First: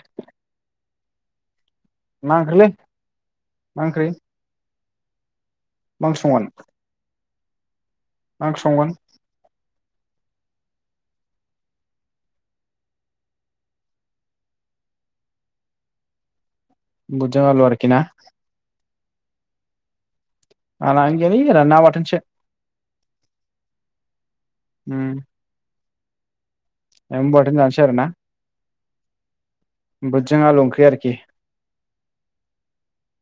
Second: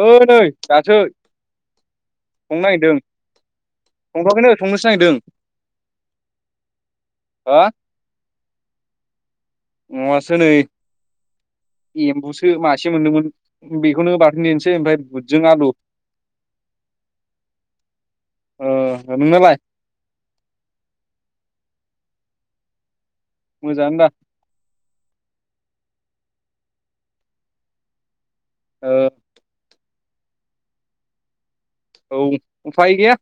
ओ नै दासो मा संनो ओंख्रिलै नायदों मा ओंख्रि संथ'आखैनो। संनोसो नागिरदों। मा ओंख्रि संगोन? हा मा ओंख्रि संगोन? नङासो नै एम्बुसो मासे मोनदोंमोन बेखौनो बाथोन देनोसै ओमफ्राय बुदजों आलु। बुदजों आलु आरोकि ना? ओ नोंनालाय? [unintelligible] ना बाथोनसो। मोजांआनो दा। उम एम्बु बाथोन जानोसै आरोना? ओ बुदजों आलु ओंख्रि आरोखि। औ उफाय गोया।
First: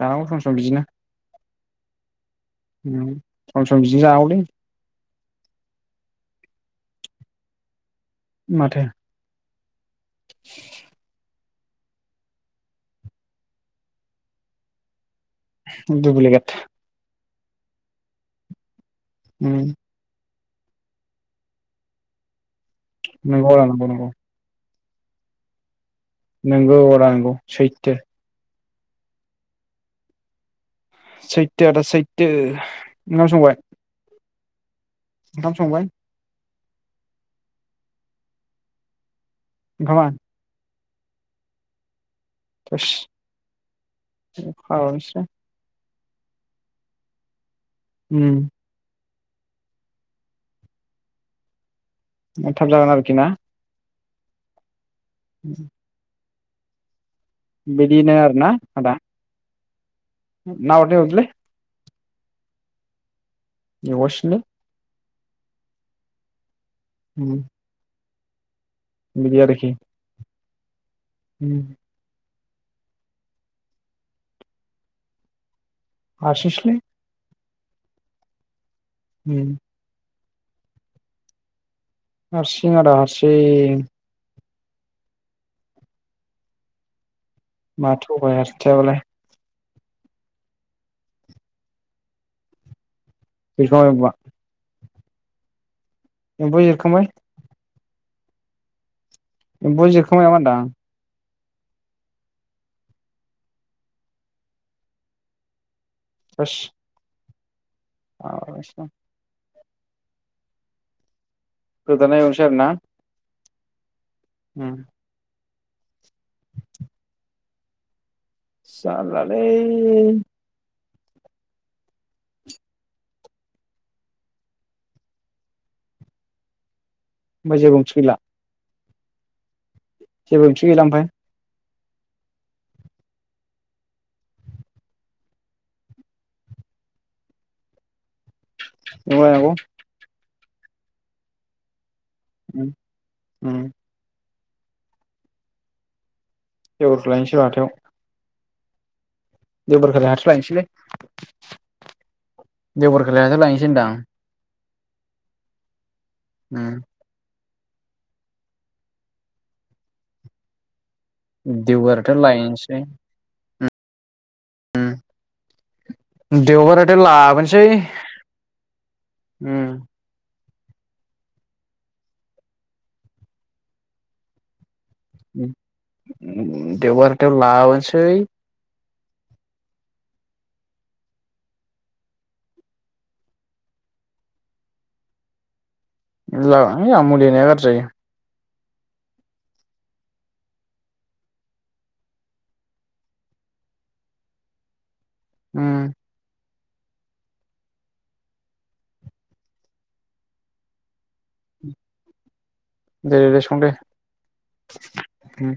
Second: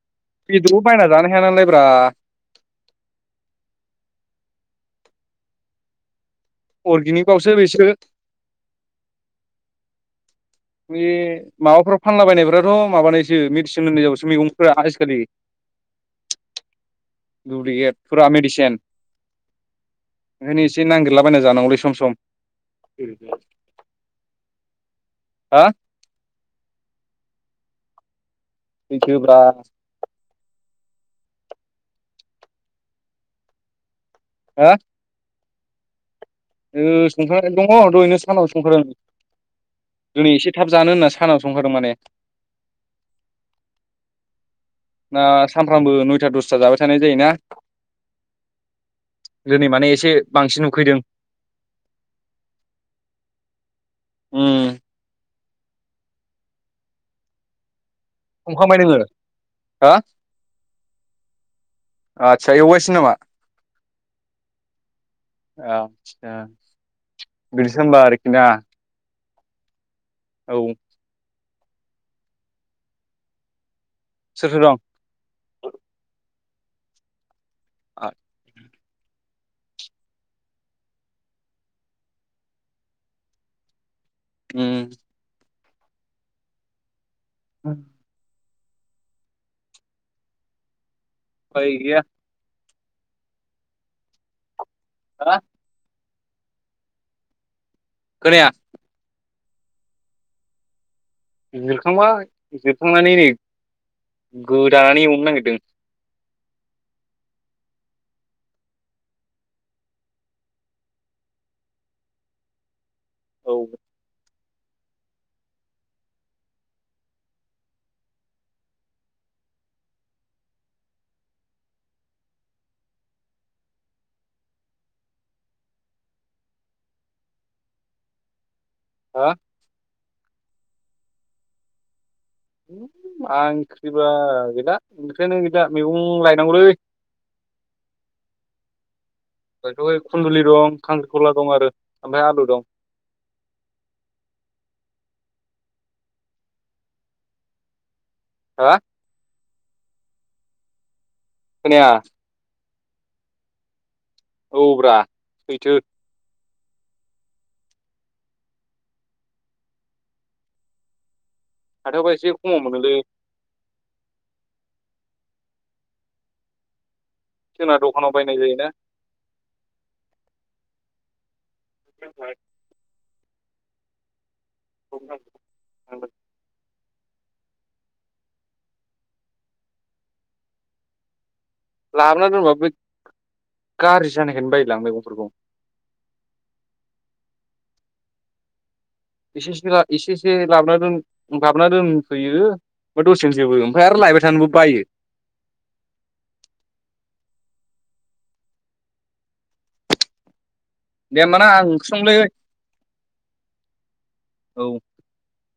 जानांगौ सम सम बिदिनो जानो हाया नालायब्रा उम सम सम बिदिनो जानांगौ। [unintelligible] अर्गेनिकबावसो बेसो। माथो। बेे माबाफोराव फानलाबायनायफ्राथ' माबानायसो मेडिसिन होनाय जावसो मैगंफोरा आजिखालि। डुब्लिगेट डुब्लिगेट फुरा मेडिसेन। उम ओंखायनो एसे नांगिरलाबायना जानांगौलै सम सम। नंगौ रा नंगौ नंगौ। हा नोंगौ आदा नंगौ सैथो। सैथो ब्रा। सैतो आदा सैतो ओंखाम संबाय? हा ओंखाम संबाय? ओ संखानानै दङ दहैनो सानाव संखादों। ओंखामा दोनै एसे थाब जानो होनना सानाव संखादों माने। [unintelligible] [unintelligible] फ्रामबो नयथा दसथा जाबाय थानाय जायोना। उम दिनै माने एसे बांसिन उखैदों। [unintelligible] थाब जागोन आरोखि ना? उम उ बेद बिनो आरोना आदा। हा ना हरदो हरदोलै आथसा एवगासिनो नामा? एवगासिनोलै आ थसा उम बिरसोम्बार दा बिदि आरोखि औ उम सोर सोर दं? हारसिं सो लै। आ उम हारसिं आदा हारसिं। उम मा थ'बायास थाया बालाय फाय गैया। बिफां आरो बुवा हा एबु एरखांबाय। खोनाया? एबु जिखांबाय नामा होनदां? जिरखांबाय जिरखांनानै नै गोदानानै एवनो नागिरदों। थोस हालासो आं गोदाना एवनोसै आरो ना? औ उम जालालै होमबा जेबो ओंथि गैला? हा जेबो ओंखि गैला ओमफाय मा ओंख्रिबा गैला ओंख्रियानो गैला मैगं लायनांगौलै। एम्बु लायनांगौ [unintelligible] खुन्दुलि दं खांख्रि खला दं आरो। ओमफ्राय आलु दं उम उम बेगरखौ लायनोसै र' हाथायाव। हा देवबार खालि हाथायाव लायनोसैलै। खोनाया? देउबारखालि हाथायाव लायनोसै होनदां। औ ब्रा सैथो। उम देउबारावथ हाथायावबा एसे खमाव लायनोसै मोनोलै देउबाराव लाबोनोसै जोंना दखानाव बायनाय जायोना ओम [inaudible] [inaudible] देउबार [unintelligible] लाबोनोसै लाबोना दोनबा बे गाज्रि जानायखायनो बायोलां मैगंफोरखौ। [unintelligible] मुलि होनाया गाज्रि जायो। एसे एसे एसे लाबोना लाबोना दोनफैयो ओमफ्राय दसेनो जोबो ओमफ्राय आरो लायबाय थानोबो बायो। उम दे होमबाना आं ओंख्रि संनिलै। दे दे सं दे औ ओम।